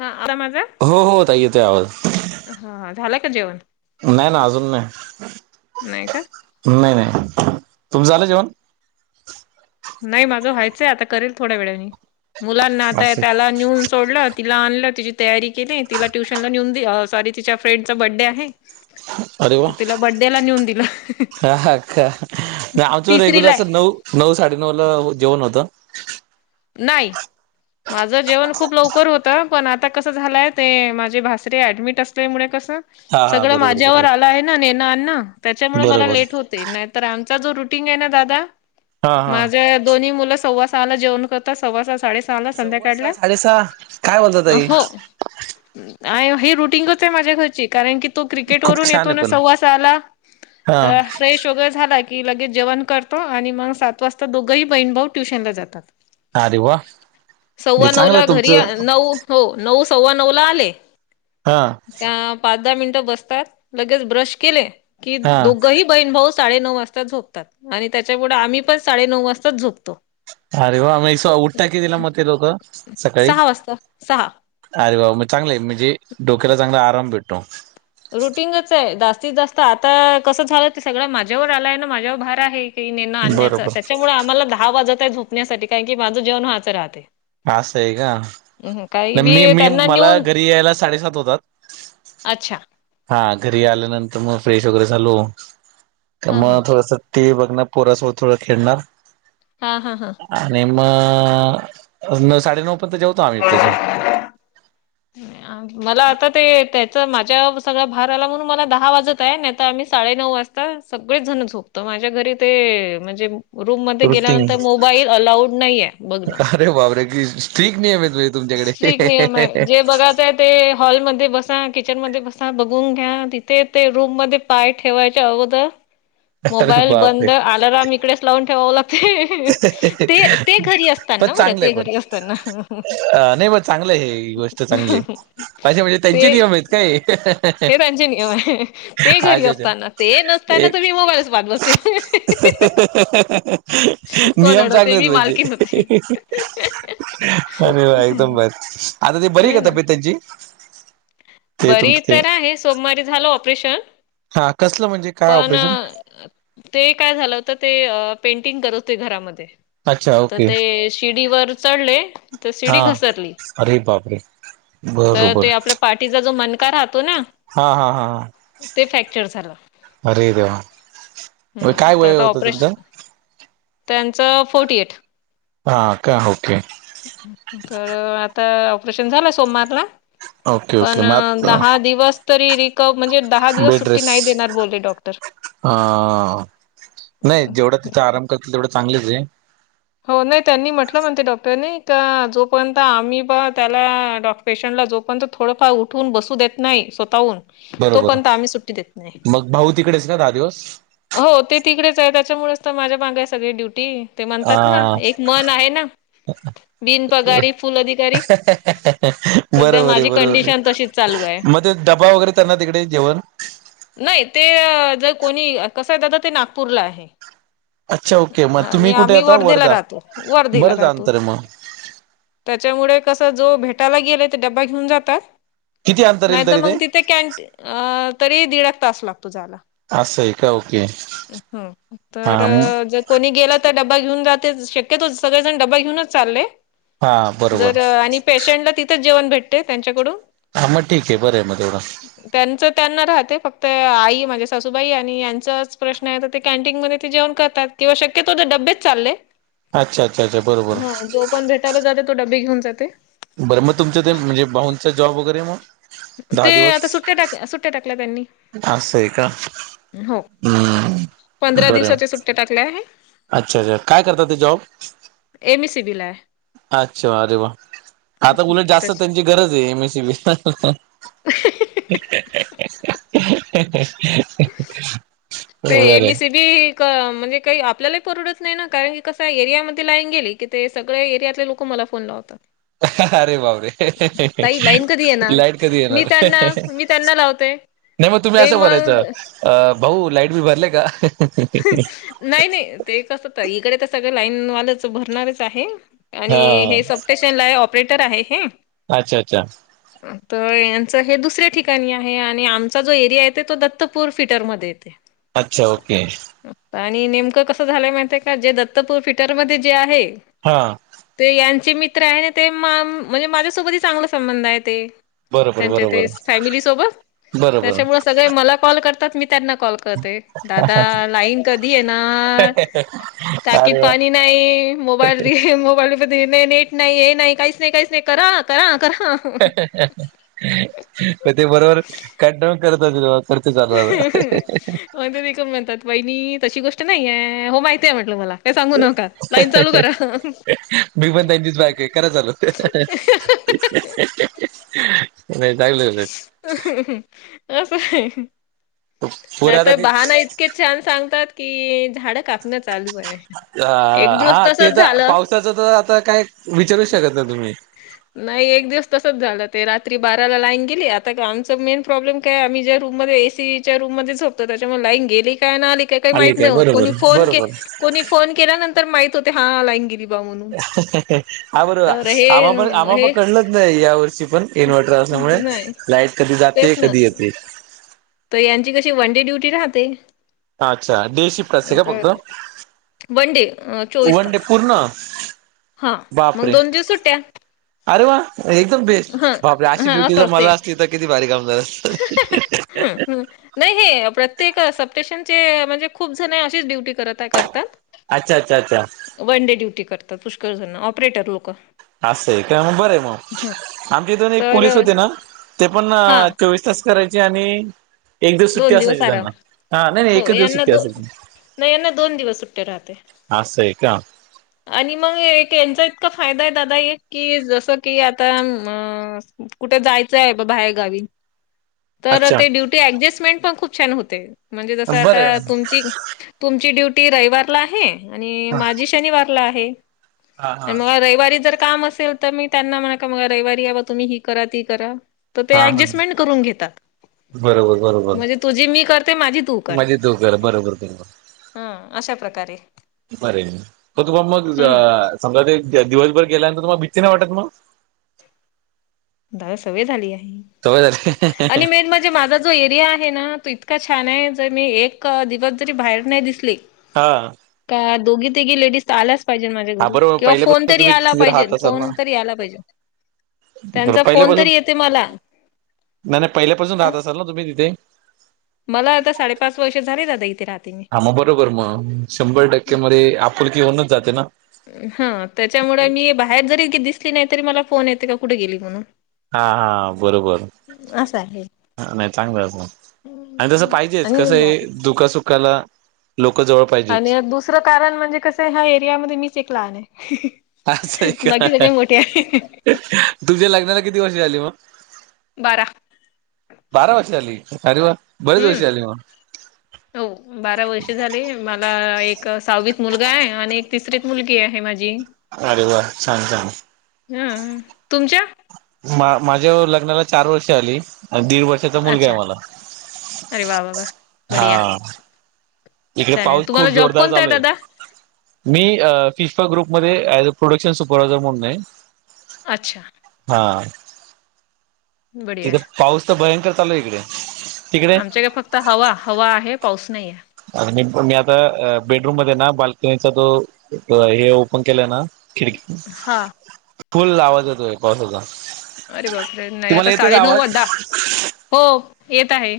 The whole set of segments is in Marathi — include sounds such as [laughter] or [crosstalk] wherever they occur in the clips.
हा, आता माझा हो हो ताई येतोय आवाज. हा, झालं का जेवण? नाही ना अजून नाही नाही का नाही नाही, तुमचं झालं जेवण? नाही माझं व्हायचंय आता करेल थोड्या वेळाने, मुलांना आता असं त्याला नेऊन सोडनार. तिला आणलं तिची तयारी केली, तिला ट्युशनला नेऊन दे सॉरी तिच्या फ्रेंडचा बर्थडे आहे. [unintelligible] अरे वा! तर तिला बड्डेला नेऊन दिलं हा का आमच रेग्युलर तिसरीला असतात ना. आहे नऊ, साडेनऊला जेवण होतं. नाही. माझं जेवण खूप लवकर होतं. पण आता कसं झालंय, ते माझे भासरे ऍडमिट असल्यामुळे कसं हा हा सगळं बरोबर माझ्यावर बरोबर आलं आहे ना नेणं आणंन त्याच्यामुळे मला बरोबर लेट होतं. नाही तर आमचा जो रुटीन आहे ना दादा, हा हा माझे दोन्ही मुलं सव्वासहाला जेवतात. सव्वा सहा साडे सहा ला सव्वा सहा संध्याकाळला, साडेसहा काय बोलता ताई हो! ही रुटीनच आहे माझ्या घरची कारण की, तो क्रिकेट खूप वून छान आहे येतो पण सव्वासहाला, आला हा तर फ्रेश वगैरे झाला. की लगेच जेवण करतो आणि मग सात वाजता दोघंही बहीण भाऊ ट्युशन ला जातात. अरे वा! हे सव्वा नऊ चांगलं ला घरी तुमचं नऊ हो नऊ सव्वा नऊला आले. हा का पाच दहा मिनिटं बसतात लगेच ब्रश केले की हा दोघंही बहीण भाऊ साडे नऊ वाजता, झोपतात आणि त्यांच्यामुळे आम्ही पण साडेनऊवाजता झोपतो. अरे वा! मग [unintelligible] ते दोघे सकाळी‌. सहा वाजता सहा अरे मग चांगलं आहे म्हणजे डोक्याला चांगला आराम भेटतो. रुटींगच आहे जास्तीत जास्त आता कसं झालं ते सगळं माझ्यावर आलंय ना माझ्यावर भार आहे. ती नेन आणण्याच बरोबर त्यांच्यामुळे आम्हाला दहा वाजत आहे झोपण्यासाठी, कारण की माझं जेवण मागे राहते. अस असं आहे हम्म काही का मी मी त्यांना मला नेऊन घरी यायला साडेसात होतात. अच्छा! हा घरी आल्यानंतर मग फ्रेश वगैरे झालो की हा हा मग थोडंस, ते टीव्ही बघने पोरा सोबत खेळणार. हा हा आणि मग म नऊ साडेनऊ पर्यंत जा ह [inaudible] मला आता ते त्याच माझ्या सगळा भार आला म्हणून मला दहा वाजत आहे नाही आता आम्ही साडे नऊ वाजता आता सगळेच जण झोपतो माझ्या घरी ते म्हणजे रूम मध्ये रुटीन गेल्यानंतर मोबाईल अलाऊड नाहीये. बघ ना अरे बापरे स्ट्रीट नियम येत. स्ट्रीक नियम आहे जे बघा ते हॉलमध्ये बसा किचन मध्ये बसा बघून घ्या तिथे ते रूम मध्ये, पाय ठेवायच्या अगोदर अरे मोबाईल बापरे बंद अलार्म इकडेच लावून ठेवावं लागते. ते ते घरी पण असताना बरं चांगलंय ते पण, घरी असताना अ नाही म चांगलं आहे हे गोष्ट. चांगली अ, अच्छा म्हणजे ते त्यांचे नियम आहेत का हे. हे त्यांचे नियम आहे ते घरी अच्छा असताना ते नसताना एक तर मी मोबाईलच वापरते. [unintelligible] कोण नियम अडवते चांगलेत मी पाहिजे मालकीन होते अरे वा एकदम बर, आता ते बरी का आहे ना तब्येत त्यांची? ते बरी तुमचं ते तर आहे सोमवारी झाल ऑपरेशन. हा कसलं म्हणजे काय पण, ऑपरेशन ते काय झालं होतं ते पेंटिंग करत होते घरामध्ये. अच्छा तर ओके ते शिडीवर चढले तर हा शिडी घसरली. बर बर, तिजा जो मनका का राहतो ना, हा हा हा ते फ्रॅक्चर झालं अरे देव, हम्म काय तर वय आता होत त्यांचं? ऑपरेशन त्यांचं फोर्टी ऐट. हा का होके. तर आता ऑपरेशन झालं सोमवारला. हो, पण दहा दिवस तरी रिकव म्हणजे दहा दिवस बेड सुट्टी रेस नाही देणार बोले डॉक्टर, अ जेवढा तिथं आराम करतील तेवढं चांगलंच. हो नाही त्यांनी म्हटलं म्हणते डॉक्टरने का जोपर्यंत आम्ही प त्याला डॉक्, पेशंटला जोपर्यंत थोडंफार उठवून बसू देत नाही स्वतःहून बरोबर तोपर्यंत आम्ही सुट्टी देत नाही. मग भाऊ तिकडेच का दहा दिवस. हो ते तिकडेच आहे त्याच्यामुळेच तर माझ्या मागे आहे सगळी ड्युटी ते हा म्हणतात ना एक म्हण आहे ना, बिनपगारी फुल अधिकारी. सध्या बरोबर आहे माझी बरोबर, कंडिशन तशीच चालू आहे. मगं ते डबा वगैरे त्यांना तिकडे जेवण? नाही ते जर कोणी कसं आहे दादा ते नागपूरला आहे. अच्छा ओके मग तुम्ही आणि कुठे आम्ही आता वर्धेला वर्धा राहतो वर्धेला बरंच राहतो. अंतर आहे मग त्याच्यामुळे कसं जो भेटायला गेलेय ते डबा घेऊन जातात. किती अंतर येईल नाहीत तरी मग ते तिथे कॅनटी अ तरी दीडाएक तास लागतो जायला. असं हाय. हो तर जर, कोणी गेलं तर डबा घेऊन जातो शक्यतो सगळेजन डबबा घेऊनच चालले. हा बरोबर जर आणि पेशंटला तिथंच जेवण भेटते त्यांच्याकडून, हा मग ठीक आहे बरं आहे मग तेवढं. त्यांच त्यांना राहते फक्त आई म्हणजे सासूबाई आणि, च प्रश्न आहे तर ते कॅनटीनमध्ये ते जेवण करतात किंवा शक्यतो डबेच चालले. अच्छा अच्छा अच्छा बरोबर हा जो पण भेटायला जाते तो डबे घेऊन जाते. बरं मग तुमचं ते म्हणजे भाऊंचा जॉब वगैरे मग? दहा ते आता दिवस सुट्ट्या टाकल्या सुट्ट्या टाकल्या त्यांनी, असं आहे का हो, हम्म पंधरा बरं आहे. दिवसाच्या सुट्ट्या टाकल्या आहे. अच्छा अच्छा काय करतात ते जॉब एमी सी बी ला आहे. अच्छा अरे वा आता उलट जास्त त्यांची गरज आहे एम एसी बी. तशी. [unintelligible] ते एम बरे एस [inaudible] ती एक म्हणजे काही आपल्यालाही परवडतचं नाही ना कारण की कस एरियामध्ये लाईन गेली. की ते सगळे एरियातले लोक मला फोन लावतात. अरे बापरे ताई लाईन कधी येणार लाईट कधी मी येणार? त्यांना मी त्यांना लावते नाही मग तुम्ही ते असं बोलायचं मग अ भाऊ लाईट बील भरलय का. नाही नाही ते कसं ताई इकडे तर सगळ लाईनवालंच भरणारच आहे आणि हा हे सफ्टेशन ला ऑपरेटर आहे हे. अच्छा अच्छा तर यांचं हे दुसऱ्या ठिकाणी आहे, आणि आमचा जो एरिया येते तो दत्तपूर फिटरमध्ये येते. अच्छा ओके आणि नेमकं कसं झालंय माहिती का जे दत्तपूर फिटरमध्ये जे आहे हा ते यांचे मित्र आहे ना ते म्हणजे माझ्यासोबतही चांगला संबंध आहे ते बरोबर त्यांच्या ते बरोबर फॅमिली सोबत बरोबर त्याच्यामुळे सगळे मला कॉल करतात, मी त्यांना कॉल करते दादा लाईन कधी येणारं टाकीत अरे वा पाणी नाही मोबाईल बी मोबाईलमध्ये नाही नेट नाही हे नाही काहीच नाही काहीच नाही करा करा करा. म ते बरोबर कंटाळून करत असेल मग, म्ह ते म्हणतात वहिनी तशी गोष्ट नाहीय हो माहिती आहे म्हटल मला. काय सांगू नका. लाईन चालू करा मी पण त्यांचीच बायको आहे करा चालू. नाही चांगलं आहे ना. अस हाय पोर आता नाहीतर काय बहाणा इत के छान सांगतात की झाडं कापणं चालू आहे. अ एक हा दिवस ते तसच तर झालं. पावसाच तर आता काय विचारू शकत नाही तुम्ही. नाही एक दिवस तसच झालं ते रात्री बाराला लाईन गेली आता आमचा मेन प्रॉब्लेम काय आम्ही ज्या रूममध्ये ए सीच्या रूममध्ये झोपतो, त्याच्यामुळे लाईन गेली काय नाही आली का काय आले माहित नाही होत बरोबर कोणी फोन केल्या बरोबर कोणी फोन केल्यानंतर माहीत होते हा लाईन गेली. बा म्हणून [unintelligible] तर हे आमप आमप हे कळलं नाही या वर्षी पण इन्व्हर्टर असल्यामुळे नाही लाईट कधी जाते तेच ना कधी येते. तर यांची कशी वनडे ड्युटी राहते अच्छा डे शिफ्ट असते का फक्त तर वनडे अ चोवीस वन डे तास. पूर्ण हा मग बापरे दोन दिवस सुट्या, अरे वा एकदम बेस्ट बापरे अशी हा ड्युटी असं जर असते मला असती तर किती भारी काम झालं असतं. ह नाही हे प्रत्येक सप्टेशनचे म्हणजे खूप जण अशीच ड्युटी करत करतात. अच्छा अच्छा अच्छा अच्छा वन डे ड्युटी करतात पुष्कळजण ऑपरेटर लोक. अस आहे का मग बरं ह मग आमच्या इथून एक तर पोलीस होते ना ते पण हा चोवीस तास करायचे आणि एक दिवस सुट्टी दोन असायची आराम त्यांना हा नाही नाही हो एकच दिवस यांना सुट्टी दो असायची. नाही यांना दोन दिवस सुट्टे राहते. आ सय का. आणि मग एक यांचा इतका फायदा आहे दादा एक की जसं की आता अ कुठे जायचं आहे बा बाहेर गावी तर अच्छा ते ड्युटी ऍडजस्टमेंट पण खूप छान होते म्हणजे जसं आता बरं आहे तुमची तुमची ड्युटी रविवारला आहे आणि हा माझी शनिवारला आहे, हा हा आणि मग रविवारी जर काम असेल तर मी त्यांना म्हणा रविवारी अबा तुम्ही ही करा ती करा तर ते हा हा ऍडजस्टमेंट करून घेतात. बरोबर बरोबर म्हणजे तुझी मी करते माझी तू कर. माझे चूक झाल्या बरोबर बरोबर. हा, अशा प्रकारे. बरय हो तुम्हाला मग हम्म जा''--'' समजा ते दिवसभर गेल्यायंत तुमला भी्ती नाही वाटत मग. नाय सवय झाली आहे सवय झाली आणि मेन म्हणजे माझा. जो एरिया आहे ना तो इतका छान आहे जर मी एक दिवस जरी बाहेर नाही दिसली. हा, का दोघी तीघी लेडीज आल्याच पाहिजे माझ्या. हा घरी बरोबर किंवा फोन पहिल्यापासून तरी तुम्ही आला तिथे पाहिजे राहत असाल ना फोन तरी आला पाहिजे. तर त्यांचा फोन पहिल्यापासून तरी येते मला. नाही नाही पहिल्यापासूनह रहात असाल ना तुम्ही तिथे. मला आता साडेपाच वर्ष झाले दादा इथे राहते मी. हा, मा बरोबर मग शंभर टक्क्या मध्ये आपुलकी होऊनच. हा, त्याच्यामुळे मी जरी दिसली नाही तरी मला फोन येते का कुठे गेली म्हणून. हा हा, बरोबर. असं आहे. नाही चांगलं बुवा नाही तसं पाहिजे आणि कसे हाय. दुःख सुखाला. लोक जवळ पाहिजे. आणि दुसरं कारण म्हणजे कसं ह्या एरियामध्ये मीच एक लहान आहे. असं आहे बाकी का सगळे मोठे आहे. तुमच्या लग्नाला किती वर्ष झाली मग. बारा. बारा वर्षी झाली अरे वा बरेच हम्म वर्षी झाली मग. हो, बारा वर्ष झाले मला एक सहावीत मुलगा आहे. आणि एक तिसरीत मुलगी आहे माझी. अरे वा छान छान. हा, तुमच्या. मा माझ्या लग्नाला चार वर्ष आली दीड वर्ष. अच्छा आरे वा वा. बढिया हा, इथे छान आहे पाऊस खूप तुम्हाला जॉब जोरदार कोणता चालू आहे. दादा मी फिश्फा ग्रुपमध्ये ऍज अ प्रोडक्शन सुपरवा्हायझर म्हणून आहे. अच्छा. हा, बढिया तिथे आहे. पाऊस तर भयंकर चालू आहे इकडे. तिकडे आमच्याकडे फक्त हवा हवा आहे पाऊस नाहीे. आणि मी मी आता बेडरूम मध्ये ना बाल्कनीचा तो हे ओपन केलं ना. खिडकी हा फुल आवाज येतोय पावसाचा. अरे बापरे नाही तुम्हाला आता येतोय का साडेनऊ आवाज वा द हो येत आहे.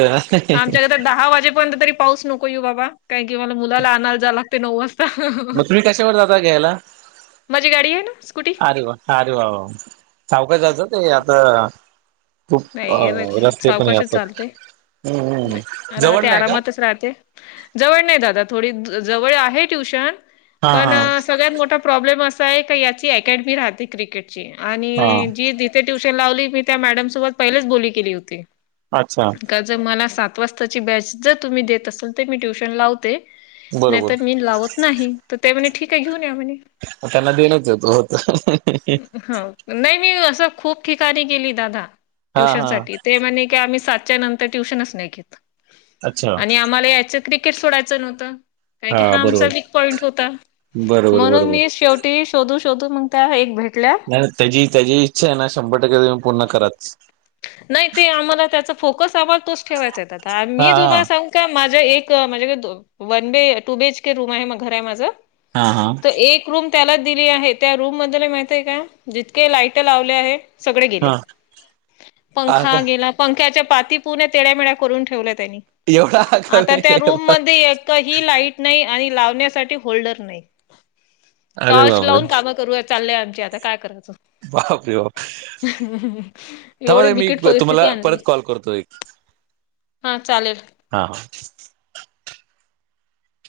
ह आमच्याकडे तर [inaudible] दहा वाजेपर्यंत तरी पाऊस नको येऊ बाबा काय की, मला मुला आणायला जा लागते नऊ वाजता. मग तुम्ही कशावर जाता घ्यायला माझी गाडी आहे ना स्कूटी अरे वा. अरे वा वा सावकाश जायचं ते आता. खूप नाही हे अ नाही रस्ते पण सावकाशच असतात चालते हम्म हम्म, नाही. जवळ राहते नाही का? आरामातच राहते जवळ नाही दादा थोडी जवळ आहे ट्युशन हा पण हा सगळ्यात मोठा प्रॉब्लेम असा आहे का याची अकॅडमी राहती क्रिकेटची आणि हा जी दि''--'' ते ट्यूशन लावली मी त्या मॅडमसोबत पहिलेच बोली केली होती. अच्छा. का जर मला सात वाजताची बॅच जर तुम्ही देत असेल तर मी ट्युशन लावते नाहीत बरोबर मी लावत नाही,, तर ते म्हणे ठीक आहे घेऊन या म्हणे. म त्यांना देनचं होतं हो, नाही नाही असं खुप ठिकाणी गेली दादा, हा ट्युशन हा साठी. ते म्हणे की आम्ही सातच्या नंतर ट्युशनच नाही घेत, अच्छा आणि आम्हाला यायचं क्रिकेट सोडायचं नव्हतं,, कारण की हा आमचा विक पॉईंट होता,, बरोबर म्हणून बरोबर मी शेव टि शोधू शोधू मग त्या एक भेटल्या नाय त्याची त्याची इच्छा आहे ना शंभर टक्के तुम्ही पूर्ण कराच. नाही ते आम्हाला त्याचा फोकस हवा तोच ठेवायचा आहे, आता हा मी हा तुम्हाला सांगु का माझ्या एक म्हणजे वन बे टू बीएच केे रूम आहे घर आहे माझं. हा हा तर एक रूम त्याला दिली आहे, त्या रूम मधले माहिती आहे काय, जितके लाइटं लावले आहे, सगळे गेले. हा आग पंखा गेला पंख्याच्या पाती पुरन तेड्यामेळ्या करून ठेवल्या त्यांनी एवढा आगाऊ आता त्या रूम मध्ये एकही लाईट नाही, आणि लावण्यासाठी होल्डर नाही. अरे टॉर्च बापरे लावून कामं करू चाललेय आमची, आता काय करायचं. बापरे बाप. ! थांबा एवढी ताई मी बिकट परिस्थिती तुम्हाला परत कॉल करतो एक हां चालेल. हा हा.